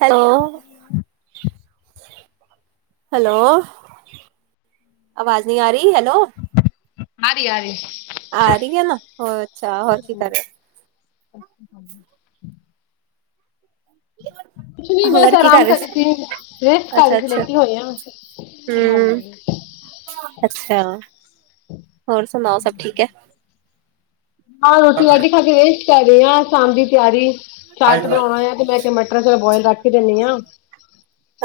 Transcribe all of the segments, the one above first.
Hello hello hello, ਆਵਾਜ਼ ਨਹੀਂ ਆ ਰਹੀ, ਹੈਲੋ ਆ ਰਹੀ, ਆ ਰਹੀ ਆ ਰਹੀ ਹੈ ਨਾ, ਹੋਰ ਅੱਛਾ ਹੋਰ ਕੀ ਕਰ ਰਹੇ? ਕੁਛ ਨਹੀਂ ਬਸ ਹੋਰ ਕੀ ਕਰ ਆਰਾਮ ਰਹੇ ਕਰਦੀ ਸੀ, ਰੇਸਟ ਕਰ ਅੱਛਾ ਰੀ ਸੀ, ਅੱਛਾ ਲੇਟੀ ਹੋਈ ਹਾਂ। ਹਮ ਹਾਂਜੀ। ਅੱਛਾ, ਹੋਰ ਸੁਣਾਓ ਸਭ ਠੀਕ ਹੈ। ਹਾਂ ਰੋਟੀ ਵਟੀ ਖਾ ਕੇ ਰੇਸ਼ਟ ਕਰ ਰਹੀ ਹਾਂ, ਸ਼ਾਮ ਦੀ ਤਿਆਰੀ ਚਾਟ ਬਣਾਉਣਾ ਆ ਤੇ ਮੈਂ ਕਿਹਾ ਮਟਰ ਚਲ ਬੋਇਲ ਰੱਖ ਹੀ ਦਿੰਦੀ ਹਾ।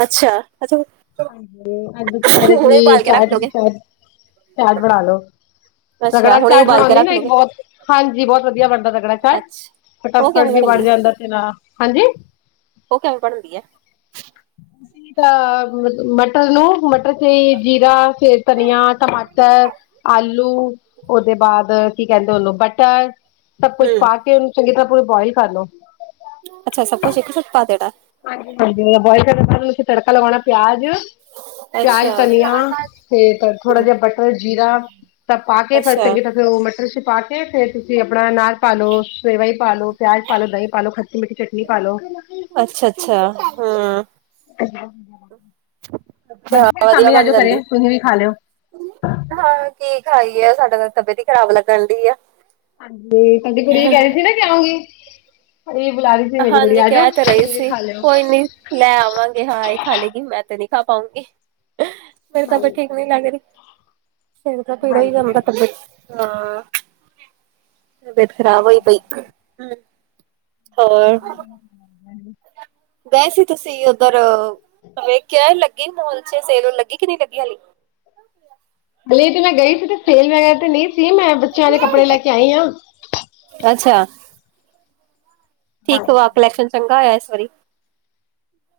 ਅੱਛਾ। ਅੱਛਾ ਹਾਂਜੀ ਕੀ ਕਰ ਰਹੇ ਹੁਣੇ ਜੀ? ਉਬਾਲ ਕੇ ਚਾਟ ਰੱਖ ਦੀ ਲੋਗੇ ਤਿਆਰੀ ਚਾਟ ਬਣਾ ਲੋੋ। ਅੱਛਾ ਰਗੜਾ ਹੁਣੇ ਚਾਟ ਉਬਾਲ ਕੇ ਬਨਾਉਦੀ ਰੱਖ ਨਾ ਇੱਕ ਲੋਗੇ ਬਹੁਤ, ਹਾਂਜੀ ਬਹੁਤ ਵਧੀਆ ਬਣਦਾ ਰਗੜਾ ਚਾਟ। ਅੱਛਾ ਉਹ ਫਟਾਫਟ ਕਿਵੇਂ ਵੀ ਬਣਦੀ ਬਨ ਹੈ? ਜਾਂਦਾ ਤੇ ਨਾਲ, ਹਾਂਜੀ ਉਹ ਕਿਵੇਂ ਬਨਦੀ ਏ? ਅਸੀ ਤਾਂ ਮਟਰ ਲੋ। ਮਟਰ ਚੇ ਜੀਰਾ ਫੇਰ ਧਨੀਆ, ਟਮਾਟਰ, ਆਲੂ ਉਹਦੇ ਬਾਅਦ, ਕੀ ਕਹਿੰਦੇ ਉਹਨੂੰ ਬਟਰ ਸਭ ਕੁਛ ਹਮ ਪਾ ਕੇ ਉਹਨੂੰ ਚੰਗੀ ਤਰ੍ਹਾਂ ਪੂਰੀ ਬੋਆਇਲ ਕਰ ਲੋ। ਅੱਛਾ ਸਭ ਕੁਛ ਇੱਕ ਸਾਥ ਪਾ ਦੇਣਾ ਹਾਂਜੀ ਹਾਂਜੀ ਬੋਇਲ ਕਰਨ ਤੋ ਬਾਦ ਔਦੇ ਚ ਤੜਕਾ ਲਗਾਉਣਾ ਪਿਆਜ਼ ਅੱਛਾ ਪਿਆਜ, ਧਨੀਆ ਤੇ ਥੋੜਾ ਹੂੰ, ਜਿਹਾ ਬਟਰ ਜੀਰਾ ਤਾਂ ਪਾ ਕੇ ਫੇਰ ਅੱਛਾ ਚੰਗੀ ਤਰ੍ਹਾਂ ਉਹ ਮਟਰ ਚ ਪਾ ਕੇ, ਫੇਰ ਤੁਸੀਂ ਆਪਣਾ ਨਾਲ ਪਾ ਲੋ, ਸੇਵਈ ਪਾ ਲੋ, ਪਿਆਜ ਪਾ ਲੋ, ਦਹੀਂ ਪਾ ਲੋ ਖੱਟੀ- ਮਿੱਠੀ ਚਟਨੀ ਪਾ ਲੋ ਹੂੰ [inaudible] ਅੱਛਾ, ਆਜੋ ਫਿਰ ਵਧੀਆ ਸ਼ਾਮੀ ਬਣ ਆਜੋ ਜਾਂਦੀ। ਘਰੇ ਤੁਸੀਂ ਵੀ ਖਾ ਲਿਓ ਬਨਾ ਕੇ ਖਾਈ ਕੀ ਆ ਸਾਡਾ ਤਾਂ ਤਬੀਅਤ ਹੀ ਖਰਾਬ ਲੱਗਣ ਡਈ ਆ। ਹਾਂਜੀ ਤੁਹਾਡੀ ਕੁੜੀ ਕਹਿ ਰਣੀ ਸੀ ਨਾ, ਕਿ ਆਉਂਗੀ। ਇਹ ਬੁਲਾ ਰਹੀ ਸੀ ਮੇਰੀ ਹਾਂਜੀ ਗੁੜੀਆ ਆਜੋ ਕਹਿ ਤਾਂ ਰਹੀ ਤੁਸੀਂ ਵੀ ਸੀ। ਖਾ ਲਿਓ ਕੋਈ ਨੀ ਲੈ ਆਵਾਂਗੇ, ਹਾਂ ਏ ਹੀ ਖਾ ਲਏਗੀ, ਮੈਂ ਤੇ ਨੀ ਖਾ ਪਾਊਂਗੀ ਮੇਰੀ ਤਬੀਅਤ ਠੀਕ ਨਹੀਂ ਲੱਗ ਰਹੀ। ਸੜ ਤਾਂ ਪੀੜ ਹੀ ਹ ਤਬੀਅਤ ਖਰਾਬ ਹੋਈ ਪਈ ਹੋਰ ਹਾਂਜੀ ਗਏ ਸੀ ਤੁਸੀ ਉੱਧਰ ਮੈਂ ਕਿਹਾ ਲੱਗੀ ਮਾੱਲ ਚ ਸੇਲ, ਲੱਗੀ ਕਿ ਨਹੀਂ ਲੱਗੀ ਹਲੀ? ਹਲੇ ਤੇ ਮੈਂ ਗਈ ਸੀ ਤੇ ਸੇਲ ਵੇਲ ਨਹੀਂ ਸੀ ਮੈਂ ਬੱਚਿਆਂ ਦੇ ਕੱਪੜੇ ਲੈ ਕੇ ਆਈ ਹਾਂ। ਕੀ ਕਵਾ ਕਲੈਕਸ਼ਨ ਚੰਗਾ ਹੋਇਆ ਇਸ ਵਾਰੀ।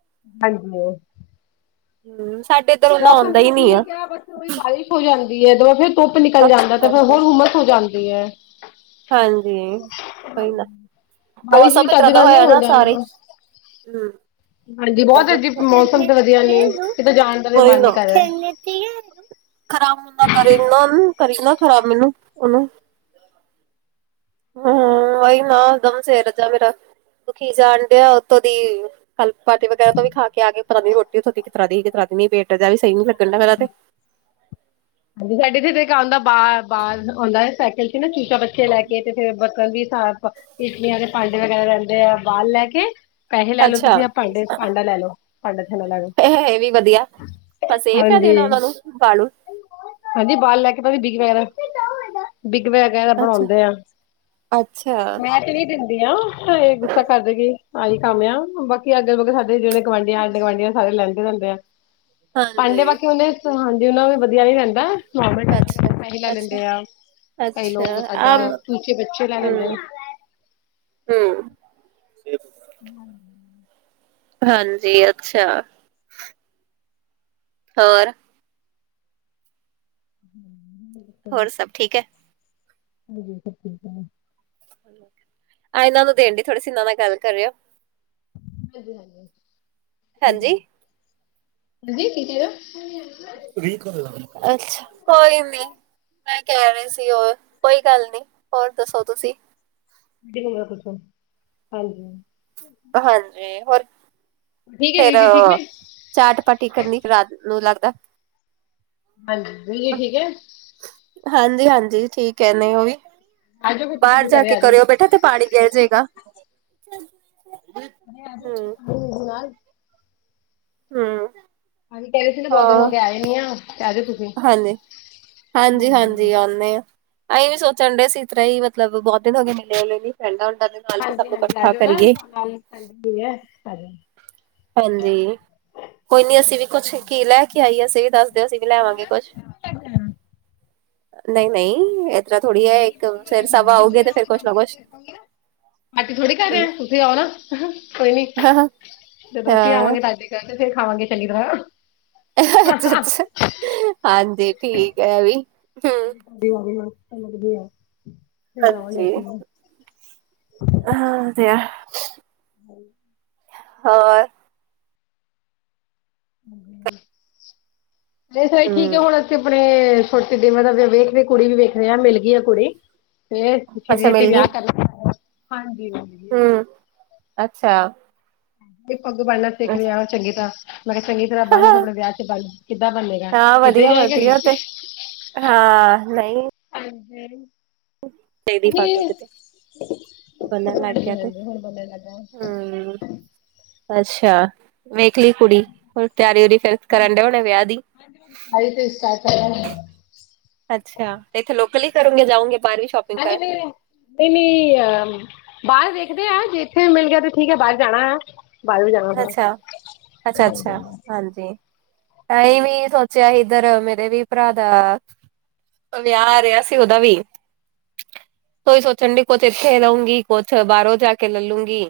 ਹਾਂਜੀ। ਹਮ। ਸਾਡੇ ਇੱਧਰ ਓਨਾ ਮੌਸਮ ਆਉਂਦਾ ਵੀ ਹੀ ਨੀ ਆ ਠੀਕ ਹੈ। ਬਸ ਵੀ ਬਾਰਿਸ਼ ਹੋ ਜਾਂਦੀ। ਫੇਰ ਧੁੱਪ ਨਿਕਲ ਸਭ ਜਾਂਦਾ। ਤੇ ਚਿੱਕੜ ਫੇਰ ਦੇ ਹੋਰ ਹੁੰਮਸ ਹੋ ਜਾਂਦੀ ਹੈ। ਹਾਂਜੀ ਕੋਈ ਨਾ। ਬਾਰਿਸ਼ ਵੀ ਮੌਸਮ ਚੱਜ ਇੱਤਰਾ ਦਾ ਨਾਲ ਨਹੀਂ ਹੋਇਆ ਹੋਣ ਨਾ ਡਿਆ ਸਾਰੇ ਹੀ ਹਾਂਜੀ ਹੰਮ ਬਹੁਤ ਅਜੀਬ ਮੌਸਮ ਤੇ ਵਧੀਆ ਨਹੀਂ ਕਿਤੇ ਜਾਣ ਦਾ ਵੀ ਮਨ ਨੀ ਕਰ ਰਿਹਾ [unintelligible] ਖਰਾਬ ਹੁੰਦਾ ਕਰੀ ਨਾ ਉਹਨੂੰ ਕਰੀ ਨਾ ਖਰਾਬ ਮੈਨੂੰ ਉਹਨੂੰ ਹਮ ਵਹੀ ਨਾ ਦਮ ਸੇ ਰਜਾ ਮੇਰਾ। ਦੁਖੀ ਜਾਣਦੇ ਆ ਉੱਤੋਂ ਦੀ ਕਲ ਪਾਰਟੀ ਵਗੈਰਾ ਤੋਂ ਵੀ ਖਾ ਕੇ ਆ ਕੇ ਤਾਂ ਦੀ ਰੋਟੀ ਉੱਥੋਂ ਦੀ ਕਿਸ ਤਰ੍ਹਾਂ ਦੀ ਕਿ ਤਰ੍ਹਾਂ ਨਹੀ ਪੇਟ ਜਿਹਾ ਵੀ ਨਹੀਂ ਸਹੀ ਲੱਗਣ ਦਿਆ ਮੇਰਾ ਤੇ। ਹਾਂਜੀ ਸਾਡੇ ਇਥੇ ਇੱਕ ਆਉਂਦਾ ਬ ਬ ਆਉਂਦਾ ਸਾਈਕਲ ਚ ਨਾ ਚੂਚਾ ਬਾ ਪਥੇ ਲੈ ਕੇ ਤੇ ਫਰ ਬਰਤਨ ਦੀ ਇਚਲੀਆਂ ਦੇ ਭਾਂਡੇ ਵਗੈਰਾ ਰਹਿੰਦੇ ਆ ਬਾਲ ਲੈ ਕੇ ਪੈਹ ਲੈ ਲਓ ਅੱਛਾ ਤੁਸੀਂ। ਭਾਂਡੇ- ਭਾਂਡਾ ਲੈ ਲਓ ਭਾਂਡਾ, ਟਾਂਡਾ ਲੈ ਲੋ। ਇਹ ਵੀ ਵਧੀਆ ਬਸ ਇ ਫੇਦੇ ਉਹਨਾ ਨੂੰ ਬਾਲੂ ਹਾਂਜੀ ਬਾਲ ਲੈ ਕੇ ਭਾਵੇ ਵਿਗ ਵਗੈਰਾ ਬਿੱਗ ਵਗੈਰਾ ਅੱਛਾ ਬਣਾਉਂਦੇ ਆ ਅੱਛਾ ।ਮੈਂ ਤੇ ਨਹੀਂ ਦੀ ਇਹ ਗੁੱਸਾ ਕਰ ਦੇ ਕੇ ਆਹੀ ਕੰਮ ਆ ਬਾਕੀ ਅੱਗੇਗੇ ਸਾਡੇ ਜਿਹੜੇ ਗੁਆਂਢੀਆਂ, ਆਢੇ, ਗੁਆਂਢੀਆਂ ਸਾਰੇ। ਲੈਂਦੇ ਰਹਿੰਦੇ ਆ ਭਾਂਡੇ ਹਾਂਜੀ ਬਾਕੀ ਉਹਨੇ ਹਾਂਜੀ ਉਹਨਾ ਵੀ ਵਧੀਆ ਨੀ ਰਹਿੰਦਾ। ਅੱਛਾ ਅੱਛਾ [unintelligible] [unintelligible] ਕਈ ਅੱਛਾ ਲੋਕ ਤਾਦਾ ਆਮ ਚੂਚੇ ਬੱਚੇ ਲੈ ਲੈਂਦੇ ਹਮ ਆ। ਹਮ। [inaudible] [inaudible] ਹਾਂਜੀ ਅੱਛਾ। ਹੋਰ। [inaudible] [inaudible] ਹੋਰ ਸਭ ਠੀਕ ਹੈ। [inaudible] [inaudible] ਆਹ ਇਹਨਾਂ ਨੂੰ ਦੇਣ ਦੀ ਥੋੜੀ ਸੀ ਇਹਨਾਂ ਨਾਲ ਗੱਲ ਕਰਿਅਔ। ਹ ਹਾਂਜੀ ਹਾਂਜੀ ਕੀ ਕਹਿ ਰਹੋ। [unintelligible] [unintelligible] ਅੱਛਾ ਕੋਈ ਨੀ। ਮੈਂ ਕਹਿ ਰਹੀ ਸੀ ।ਉਹ ਕੋਈ ਗੱਲ ਨੀ ਹੋਰ ਦੱਸੋ ਤੁਸੀਂ। ਹਾਂਜੀ। ਹਾਂਜੀ ਹੋਰ। ਠੀਕ ਹੈ ਫੇਰ ਵੀਰ ਜੀ ਠੀਕ ਨੇ ਚਾਟਪਾਟੀ ਕਰਨੀ ਰਾਤ ਨੂੰ ਲੱਗਦਾ। ਹਾਂਜੀ ਵੀਏ ਠੀਕ ਹੈ। ਹਾਂਜੀ ਹਾਂਜੀ ਠੀਕ ਹੈ ਨਹੀਂ ਉਹ ਵੀ। ਜਾਓ ਫਿਰ ਤੁਸੀਂ ਬਾਹਰ ਵੀ ਜਾ ਘਰੇ ਕੇ ਆ ਜਾਓ। ਕਰਿਓ ਬੇਟਾ ਇੱਥੇ ਪਾਣੀ ਗਿਰ ਜਾਇਗਾ। [unintelligible] [unintelligible] ਹਮ। ਹਾਂਜੀ ਐਵੇਂ ਕਹਿ ਰਹੇ ਸੀ ।ਬਹੁਤ ਦਿਨ ਹੋ ਗਏ ਆਏ ਨੀਂ ਆ। ਤੇ ਆ ਜਾਓ ਤੁਸੀਂ। ਹਾਂਜੀ, ਹਾਂ, ਜੀ ਹਾਂ, ਹਾਂਜੀ। ਜੀ ਆਉਂਨੇ ਹਾਂ। ਅਸੀਂ ਵੀ ਸੋਚਣ ਦੇ ਇਸ ਤਰ੍ਹਾਂ ਹੀ ਮਤਲਬ ਬਹੁਤ ਦਿਨ। ਦੇ ਨਾਲ ਵੀ ਸਭ ਹਾਂਜੀ, ਨੂੰ ਹਾਂਜੀ, ਆ ਇਕੱਠਾ ਜਾਓ ਕਰੀਏ ਨਾ। ਹਾਂਜੀ ਕੋਈ ਨੀ ਅਸੀਂ ਵੀ ਕੁਛ ਕੀ ਲੈ ਕੇ ਆਈਏ। ਅਸੀਂ ਵੀ ਦੱਸ ਦਿਓ ਅਸੀਂ ਵੀ ਲੈਵਾਂਗੇ ਕੁਛ। ਨਹੀਂ -ਨਹੀਂ। ਥੋੜ੍ਹੀ ਹੈ ਇੱਕ ਫਿਰ ਸਵਾ ਆਊਗੇ ਤੇ ਫਿਰ ਕੁਛ ਨਾ ਕੁਛ। ਅਜ ਥੋੜੀ ਕਰਹੇ ਹੂੰ। ਆ ਤੁਸੀਂ ਆਓ ਨਾ ਕੋਈ ਨੀ ਹਾਂ ਜਦੋਂ ਅਸੀਂ ਆਵਾਂਗੇ ਤਾਜੀ ਕਰ। ਤੇ ਫਿਰ ਖਾਵਾਂਗੇ ਚੰਗੀ ਤਰਾਂ। ਅ ਅੱਛਾ ਹਾਂਜੀ ਠੀਕ ਹੈ ਵੀ। ਹੂੰ ਲੱਦੀ ਆ। ਫੇਰ ਆਵਾਂਗੇ ਹਾਂਜੀ ਅਸੀਂ ਵੀ। ਹ ਵਧ। ਹਾਂ। ਹੋਰ। ਇਹ ਸਾਰੇ ਠੀਕ ਹੈ ਹੂੰ ਹੁਣ ਅਸੀੇ ਆਪਣੇ। ਛੋਟੇ ਜ ਮਤਲਬ ਵੇਖ ਰਹੀ ਕੁੜੀ ਵੀ ਵੇਖ ਰਹਾ ਮਿਲ ਗਈ ਆ ਕੁੜੀ ਫਿਰ ਛੇਤੀ ਅੱਛਾ -ਛੇਤੀ ਮਿਲ ਗਈ ਵਿਆਹ ਕਰ ਹਾਂਜੀ। ਹੂੰ ਅੱਛਾ। ਪੱਗ ਬਣ੍ਹਨਾ ਸਿੱਖਣੀ ਅੱਛਾ। ਆ ਚੰਗੀ ਤਰ੍ਹਾਂ ਮੈਂ ਕਿਹਾ ਚੰਗੀ ਤਰ੍ਹਾਂ ਬਣ ਆਪਣੇ ਵਿਆਹ ਚ ਬਣ। ਕਿੱਦਾਂ ਬੰਨੇਗਾ ਹਾਂ ਕਿੱਦਾਂ ਜਾਏਗਾ ਵਧੀਆ-ਵਧੀਆ ਕੀ। ਤੇ ਹਾਂ ਹਾਂਜੀ। ਤੇਰੀ ਪਗ ਹਾਂਜੀ । ਬਨਣ ਲੱਗ ਗਿਆ ਤੇ ਹਾਂਜੀ ਹੁਣ ਬੰਨਣ ਲੱਗਾ। ਹਮ ਅੱਛਾ। ਵੇਖ ਲਈ ਕੁੜੀ ਹੁਣ ਤਿਆਰੀ ਉਰੀ ਫਿਰ ਕਰਨਦੇ ਉਹਨੇ ਵਿਆਹ ਦੀ। ਆਈ ਤੇ ਸਾਰਟ। ਅੱਛਾ ਤੇ ਇੱਥੇ ਲੋਕਲ ਹੀ ਕਰੋਂਗੇ ਜਾਊਗੇ ਨਹੀਂ ਨਹੀਂ ਨਹੀਂ ਅ ਬਾਹਰ ਦੇਖਦੇ ਆ ਜੇ ਇੱਥੇ ਮਿਲ ਗਿਆ ਤੇ ਠੀਕ ਹੈ ਬਾਹਰ ਜਾਣਾ ਹੈ ਬਾਹਰ ਵੀ ਜਾਣਾ ਥੋੜਾ ਅੱਛਾ ਅੱਛਾ ਅੱਛਾ ਹਾਂਜੀ ਅਂ ਵੀ ਸੋਚਿਆ ਸੀ ਇੱਧਰ ਮੇਰੇ ਵੀ ਭਰਾ ਦਾ ਵਿਆਹ ਰਿਹਾ ਸੀ ਉਹਦਾ ਵੀ ਸਈ ਸੋਚਣ ਡੀ ਕੁਛ ਇੱਥੇ ਰਹੂੰਗੀ ਕੁਛ ਬਾਹਰੋਂ ਜਾ ਕੇ ਲੈ ਲੂੰਗੀ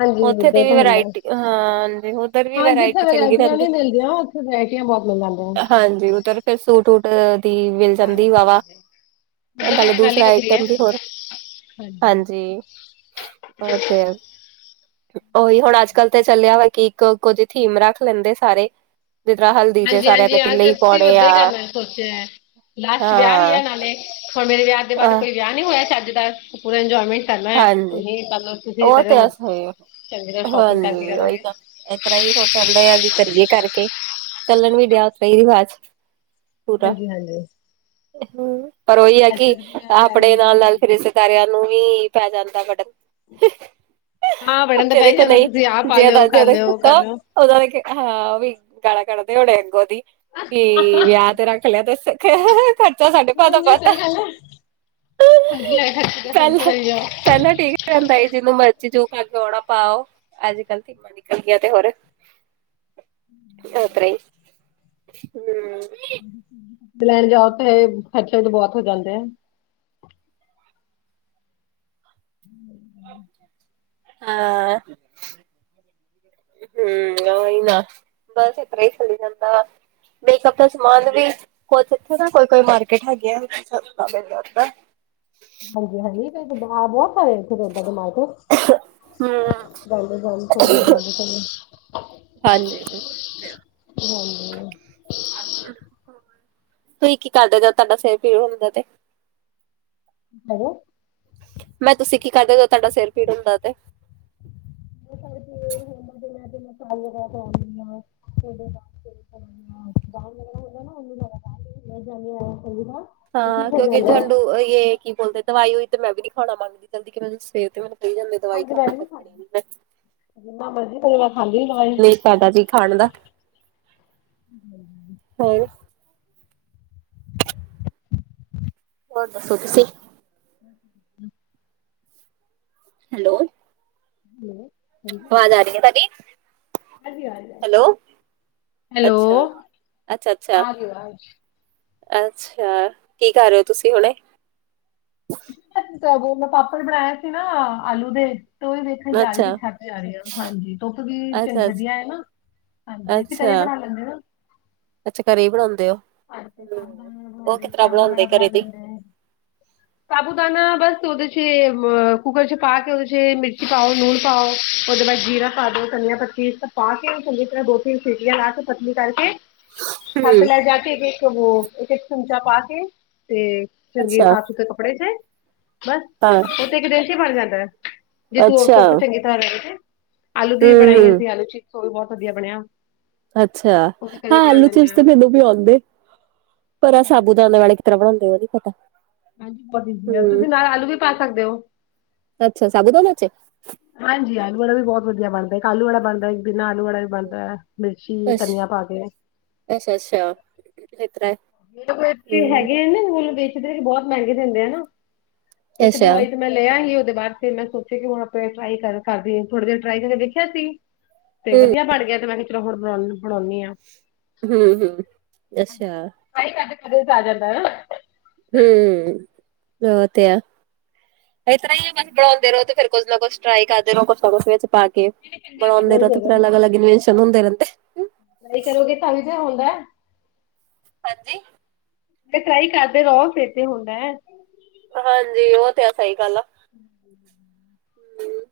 ਹਾਂਜੀ ਉੱਥੇ ਉੁਧਾਂ ਦੀ ਹੀ ਵੀ ਤਾਂ ਹੁੰਦਾ ਵਰਾਇਟੀ, ਹਾਂਜੀ ਉਧਰ ਵੀ ਹਾਂ ਜਿੱਥੇ ਵਰਾਇਟੀ ਚੰਗੀ ਵਰਾਇਟੀਆਂ ਰਹਿੰਦੀ ਨਹੀਂ ਮਿਲਦੀਆਂ ਉੱਥੇ ਵਰਾਇਟੀਆਂ ਬਹੁਤ ਮਿਲ ਜਾਂਦੀਆਂ ਹਾਂਜੀ ਉਧ ਫ ਫਰੂਟ ਦੀ ਮਿਲ ਜਾਂਦੀ ਵਾ ਹਾਂਜੀ ਵ ਹਾਂਜੀ ਉਦਾਂ ਨਾਲੇ ਦੀ ਗੱਲ ਹੀ ਦੂਸਰਾ ਵੱਖਰੀ ਹੈ ਆਈਟਮ ਵੀ ਹੋਰ ਹਾਂਜੀ ਉਹ ਤੇ ਉਓਹੀ ਹੁਣ ਅੱਜ ਕੱਲ ਤੇ ਚੱਲਿਆ ਵਾ ਕਿ ਇੱਕ ਕੁਝ ਥੀਮ ਰੱਖ ਲੈਂਦੇ ਸਾਰੇ ਜਿਸ ਤਰ੍ਹਾਂ ਹਲਦੀ ਚ ਹਾਂਜੀ ਸਾਰਿਆਂ ਨੇ ਹਾਂਜੀ ਅਹ ਪੀਲੇ ਹੀ ਪਾਉਣੇ ਅਸੀਂ ੱਦਾਂ ਆ ਹੀ ਕਰਨਾ ਸੋਚਿਆ ਹੈ ਲਾਸਟ ਵਿਆਹ ਵੀ ਹਾਂ ਆ ਨਾਲੇ ਹੁਣ ਮੇਰੇ ਵਿਆਹ ਦੇ ਅ ਬਾਅਦ ਕੋਈ ਵਿਆਹ ਨਹੀਂੀ ਹੋਇਆ ਸੀ ਅੱਜ ਦਾ ਪੂਰਾ ਇੰਜੋਏਮੈਂਟ ਕਰਨਾ ਹਾਂਜੀ ਤੁਸੀਂ ਮੰਲਓ ਤੁਸੀਂ ਉਹ ਤੇ ਕਰਿਓ ਮ ਸਹੀ ਹਾਂਜੀ ਉਹੀ ਤਾਂ ਇਸ ਤਰ੍ਹਾਂ ਹੀ ਸੋਚਣ ਡ ਆ ਕਿ ਕਰੀਏ ਕਰਕੇ ਚੱਲਣ ਵੀ ਡਿਆ ਉਤਰਾ ਹੀ ਰਿਵਾਜ਼ ਹਾਂਜੀ ਹਾਂਜੀ ਹਮ ਪਰ ਉਹੀ ਹੈ ਅੱਜ ਕਿ ਕੱਲ ਪੂਰਾ ਲੈ ਆਪਣੇ ਲੈਂਦੇ ਆ ਨਾਲ ਨਾਲ ਫਿਰ ਹਾਂਜੀ ਸਕਾਰਿਆਂ ਨੂੰ ਵੀ ਪੈ ਜਾਂਦਾ ਵਡ ਹ ਜਿਹਦੇ ਕੋਲ ਨਹੀਂ ਲਿਓ ਜਿਹਦਾ ਕਰ ਜਿਹਦੇ ਲਿਓ ਉਹ ਕਰ ਕੋਤਾ ਲਿਓ ਉਹਨਾਂ ਨੇ ਹਾਂ ਵੀ ਗਾਲ ਕੱਢਦੇ ਹੋਣੇ ਅੱਗੋਂ ਦੀ ਕੀ ਵਿਆਹ ਤੇ ਰੱਖ ਲਿਆ ਤੇ ਸਾਡੇ ਭ ਤੋਂ ਹਾਂਜੀ ਪਤਾ ਸਹੀ ਗੱਲ ਹੈ ਲੈ ਖਰਚੇ ਪਹਿਲਾਂ। ਜਾਓ, ਪਹਿਲਾਂ ਠੀਕ ਰਹਿੰਦਾ ਸੀ ਜਿਹਨੂੰ ਮਰਜ਼ੀ ਜੋੂ ਖ ਜੋੋਣਾ ਪਾਓ ਅੱਜ ਕੱਲ ਧੀਮਾਂ ਨਿਕਲਦੀਆਂ ਤੇ ਹੋਰ ਸਤ ਹਮ ਲੈਣ ਜਾਓ ਤਾਂ ਇਹ ਖਰਚੇ ਵੀ ਬਹੁਤ ਹੋ ਜਾਂਦੇ ਆ ਹਮ ਹਾਂ ਹਮ ਉਹਹੀ ਨਾ ਬਸ ਇਸ ਤਰ ਹੀ ਚੱਲਲੀ ਜਾਂਦਾ ਵਾ ਮੇਕਅਪ ਦਾ ਸਮਾਨ ਵੀ ਕੁਥੇ ਨਾ ਕੋਈ ਕੋਈ ਮਾਰਕੀਟ ਹੈਗੀ ਮਿਲ ਹਾਂਜੀ ਹਾਂਜੀ ਬਹੁਤ ਸਾਰੇ ਇੱਥੇਡ ਦਿਮਾਗ ਤੋਂ ਹੂੰ ਹਾਂਜੀ [unintelligible] ਹਾਂ [inaudible] ਤੁਂ ਹੀ ਕੀ ਕਰਦੇ ਜਦ ਤੁਆਡਾ ਸਿਰ ਪੀੜ ਹੁੰਦੇਆ ਤੇ? [unintelligible] ਮੈਂ ਤੁਸੀਂ ਕੀ ਕਰਦੇ ਜਦ ਤੁਆਡਾ ਸਿਰ ਪੀੜ ਹੁੰਦੈ ਤੇ? [unintelligible] [unintelligible] ਤੇ ਹਾਂ। ਠੀਕ ਹੋ ਕੇਓਂ ਕੇ ਜਾਂਦਾ ਝੰਡੂ ਅ ਏ ਕੀ ਬੋਲਦੇ, ਦਵਾਈ ਹੋਈ ਤੇ ਮੈਂ ਵੀ ਨੀ ਖਾਣਾ ਮੰਗਦੀ ਜਲਦੀ ਕਿ ਮੈਨੂੰ ਸੇਤ ਤੇ ਮੈ [unintelligible] ਜਿੰਨਾ ਮਰਜੀ ਕਜ ਮੈਂ ਖਾਂਦੀ ਦਵਾਈ ਨਹੀਂ ਫਾਇਦਾ ਜੀ ਖਾਣ ਦਾ ਹੋਰ [unintelligible] ਹੋਰ ਦੱਸੋ ਤੁਸੀ? [inaudible] ਹੈਲੋ ਹੈਲੋ ਹਾਂਜੀ ਵਾਜ ਆ ਰੀ ਆ ਤਾਡੀ? ਹਾਂਜੀ ਆ ਆਰੀ, ਐ ਆਰੀ ਐ। ਅੱਛਾ ਹੈਲੋ ਅੱਛਾ-ਕੀ ਕਰ ਰਿਓ ਤੁਸੀਂ ਹੁਣੇ? ਮੈਂ ਪਾਪੜ ਬਣਾਇਆ ਸੀ ਨਾ ਆਲੂ ਦੇ ਉਹੀ ਦੇਖਣ ਜਾ ਰਹੀ ਸੀ ਅੱਛਾ, ਛੱਤ ਜਾ ਰਹੀ ਆਂ ਧੁੱਪ ਵੀ [unintelligible] ਅੱਛਾ, ਅੱਛਾ, ਵਧੀਆ ਨਾ। ਹਾਂਜੀ, ਅਸੀਂ ਘਰੇ ਅੱਛਾ, ਬਣਾ ਲੈਂਨੇ ਆ ਨਾ ਅੱਛਾ ਘਰੇ ਈ ਹਾਂਜੀ, ਸਾਬੂਦਾਨਾ ਵਾਲਾ ਬਣਾਂਦੇ ਕਿਸ ਤਰ੍ਹਾਂ ਚਾਵਲ ਬਣਾਉਂਦੇ ਵਾਲਾ਼ ਬਣਾ ਘਰੇ ਤੁਹੀ? ਲੈਂਦੇ। ਸਾਬੂ ਦਾਨਾ ਬਸ ਓਦੇ ਚ ਅ ਕੁੱਕਰ ਚ ਪਾ ਕੇ, ਓਦੇ ਚ ਮਿਰਚੀ ਪਾਓ, ਨੂਣ ਪਾਓ ਓਦੇ ਬਾਦ ਜੀਰਾ ਪਾ ਦੋ ਧਨੀਆਂ ਪੱਤੀ ਏ ਸਬ ਪਾਕੇ, ਚੰਗੀ ਤਰਾ ਦੋ, ਤਿੰਨ ਸੀਟੀਆਂ ਲਾ ਕੇ, ਪਤਲੀ ਕਰਕੇ ਛੱਤ ਤੇ ਹੂੰ, ਲੈ ਜਾ ਕੇ [unintelligible] ਇੱਕ-ਇੱਕ ਚਮਚਾ ਪਾ ਕੇ ਤੇ ਚੰਗੇ ਅੱਛਾ, ਸਾਫ਼ ਸੁਥਰੇ ਕੱਪੜੇ ਚ ਬਸ ਹਾਂ, ਓਹ ਤੇ ਇੱਕ ਦਿਨ ਚ ਈ ਬਣ ਜਾਂਦਾ ਜੇ ਧੂ ਅੱਛਾ, ਧੂੱਪ ਚੰਗੀ ਤਰਾ ਰਵੇ ਤੇ ਆਲੂ ਦੀ ਵੀ ਬਣਾਈ ਹੂੰ-ਹੂੰ, ਅਸੀਂ, ਆਲੂ [unintelligible] ਵੀ ਬੋਤ ਵਧੀਆ ਬਣਿਆ ਅੱਛਾ, ਉਹ ਵੀ ਹਾਂ ਕਦੇ ਬਣਾ ਆਲੂ ਲੈਂਦੇ ਚਿਪਸ ਤੇ ਹਾਂ ਮੈਨੂੰ ਵੀ ਆਉਂਦੇ, ਪਰ ਆ ਸਾਬੂ ਦਾਨ ਵਾਲੇ [unintelligible] ਹਾਂਜੀ ਬਹੁਤ ਇਜੀ ਆ ਹੂੰ, ਤੁਸੀਂ ਨਾਲ ਆਲੂ ਵੀ ਪਾ ਸਕ ਦਿਓ। ਅੱਛਾ ਸਾਬੂਦਾਨੇ ਚ, ਹਾਂਜੀ, ਆਲੂ ਵਾਲਾ਼ ਵੀ ਬੋਤ ਵਦੀਆ ਬਣਦਾ, ਇੱਕ ਆਲੂ ਵਾਲਾ਼ ਬਣਦਾ ਇਕ ਬਿਨਾਂ ਆਲੂ ਵਾਲਾ਼ ਵੀ ਬਣਦਾ। ਮਿਰਚੀ ਧਨੀਆ ਅੱਛਾ, ਪਾ ਕੇ। ਅੱਛਾ-ਅੱਛਾ ਇਸ ਤਰ੍ਹਾਂ ਮੇਰੇ ਕੋਲ ਏਥੇ ਹੂੰ, ਹੈਗੇ ਆ ਨਾ, ਓ ਜੋ ਵੇਚਦੇ ਨੇ ਬੋਤ ਮਹਿੰਗੇ ਦੇਦੇ ਆ ਨਾ ਤੇ ਇੱਕ ਅੱਛਾ, ਦਵਾਈ ਤੇ ਮੈਂ ਲਿਆਂਗੀ ਓਦੇ ਬਾਅਦ ਫਿਰ ਮੈਂ ਸੋਚਿਆ ਕੇ [unintelligible] ਥੋੜੀ ਦੇਰ ਟ੍ਰਾਈ ਕਰ ਕਰਕੇ ਦੇਖਿਆ ਸੀ। ਤੇ ਹੂੰ। ਵਧੀਆ ਬਣ ਗਿਆ, ਤੇ ਮੈਂ ਕਿਹਾ ਚੱਲੋ ਹੁਣ ਬਣਾ ਬਣਾਓਨੀ ਆਂ। ਹੂੰ, ਹੂੰ ਅੱਛਾ। [unintelligible] ਕਦੇ ਕਦੇ ਤਾਂ ਆ ਜਾਂਦਾ ਹੂੰ, ਐ ਤੇ ਐ ਇਸ ਤਰਾ ਈ ਐ, ਬਸ ਬਣਾਉਂਦੇ ਰਹੋ ਤੇ ਫੇਰ ਕੁਛ ਨਾ ਕੁੱਛ ਟਰਾਈ ਕਰਦੇ ਰਹੋ ਕੁਛ ਨਾ ਕੁਛ ਵਿੱਚ ਪਾ ਕੇ ਬਣਾਉਂਦੇ ਰਹੋ ਤੇ ਫਿਰ ਅਲੱਗ ਅਲੱਗ [unintelligible] ਹੁੰਦੇ ਰਹਿੰਦੇ। ਟ੍ਰਾਈ ਕਰੋਗੇ ਤਾਂ [unintelligible] ਹੁੰਦਾ। ਹਾਂਜੀ? ਤੇ ਟਰਾਈ ਕਰਦੇ ਰਓ ਫੇਰ ਤੇ ਹੁੰਦਾ। ਹਾਂਜੀ। ਓਤੇ ਆ ਸਈ ਗੱਲ ਆ।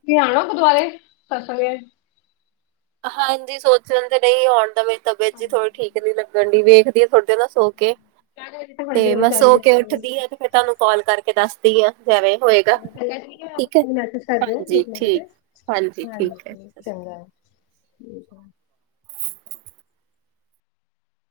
ਤੁਸੀ ਆਣਾ ਗੁਰਦੁਆਰੇ ਕੱਲ ਸਵੇਰੇ ਹਾਂਜੀ, ਸੋਚਣ ਤੇ ਡਈ ਆਂ ਹੁਣ ਤਾਂ ਮੇਰੀ ਤਬੀਅਤ ਜੀ ਥੋੜ੍ਹੀ ਠੀਕ ਨੀ ਲੱਗ ਮੰਡੀ ਵੇਖਦੀ ਆ ਥੋੜ੍ਹੇ ਦੇਰ ਨਾ ਸੋ ਕੇ, ਚਾਰ ਵਜੇ ਤੋਂ ਪੰਜ ਤੇ ਵਜੇ ਮੈਂ ਚਾਰ ਸੋ ਵਜੇ ਕੇ ਨਿਕਲੂੰਗੀ ਉੱਠਦੀ ਆ ਤੇ ਫਿਰ ਤੁਹਾਨੂੰ ਕਾਲ ਕਰਕੇ ਦੱਸਦੀ ਆ। ਜਿਵੇਂ ਹੋਏਗਾ [unintelligible] ਇੱਕ ਠੀਕ ਹੈ ਹਾਂਜੀ ਮਿੰਟ ਠੀਕ ਹਾਂਜੀ ਠੀਕ ਹੈ ਸਤਿ ਸ਼੍ਰੀ ਅਕਾਲ ਹਾਂਜੀ [unintelligible]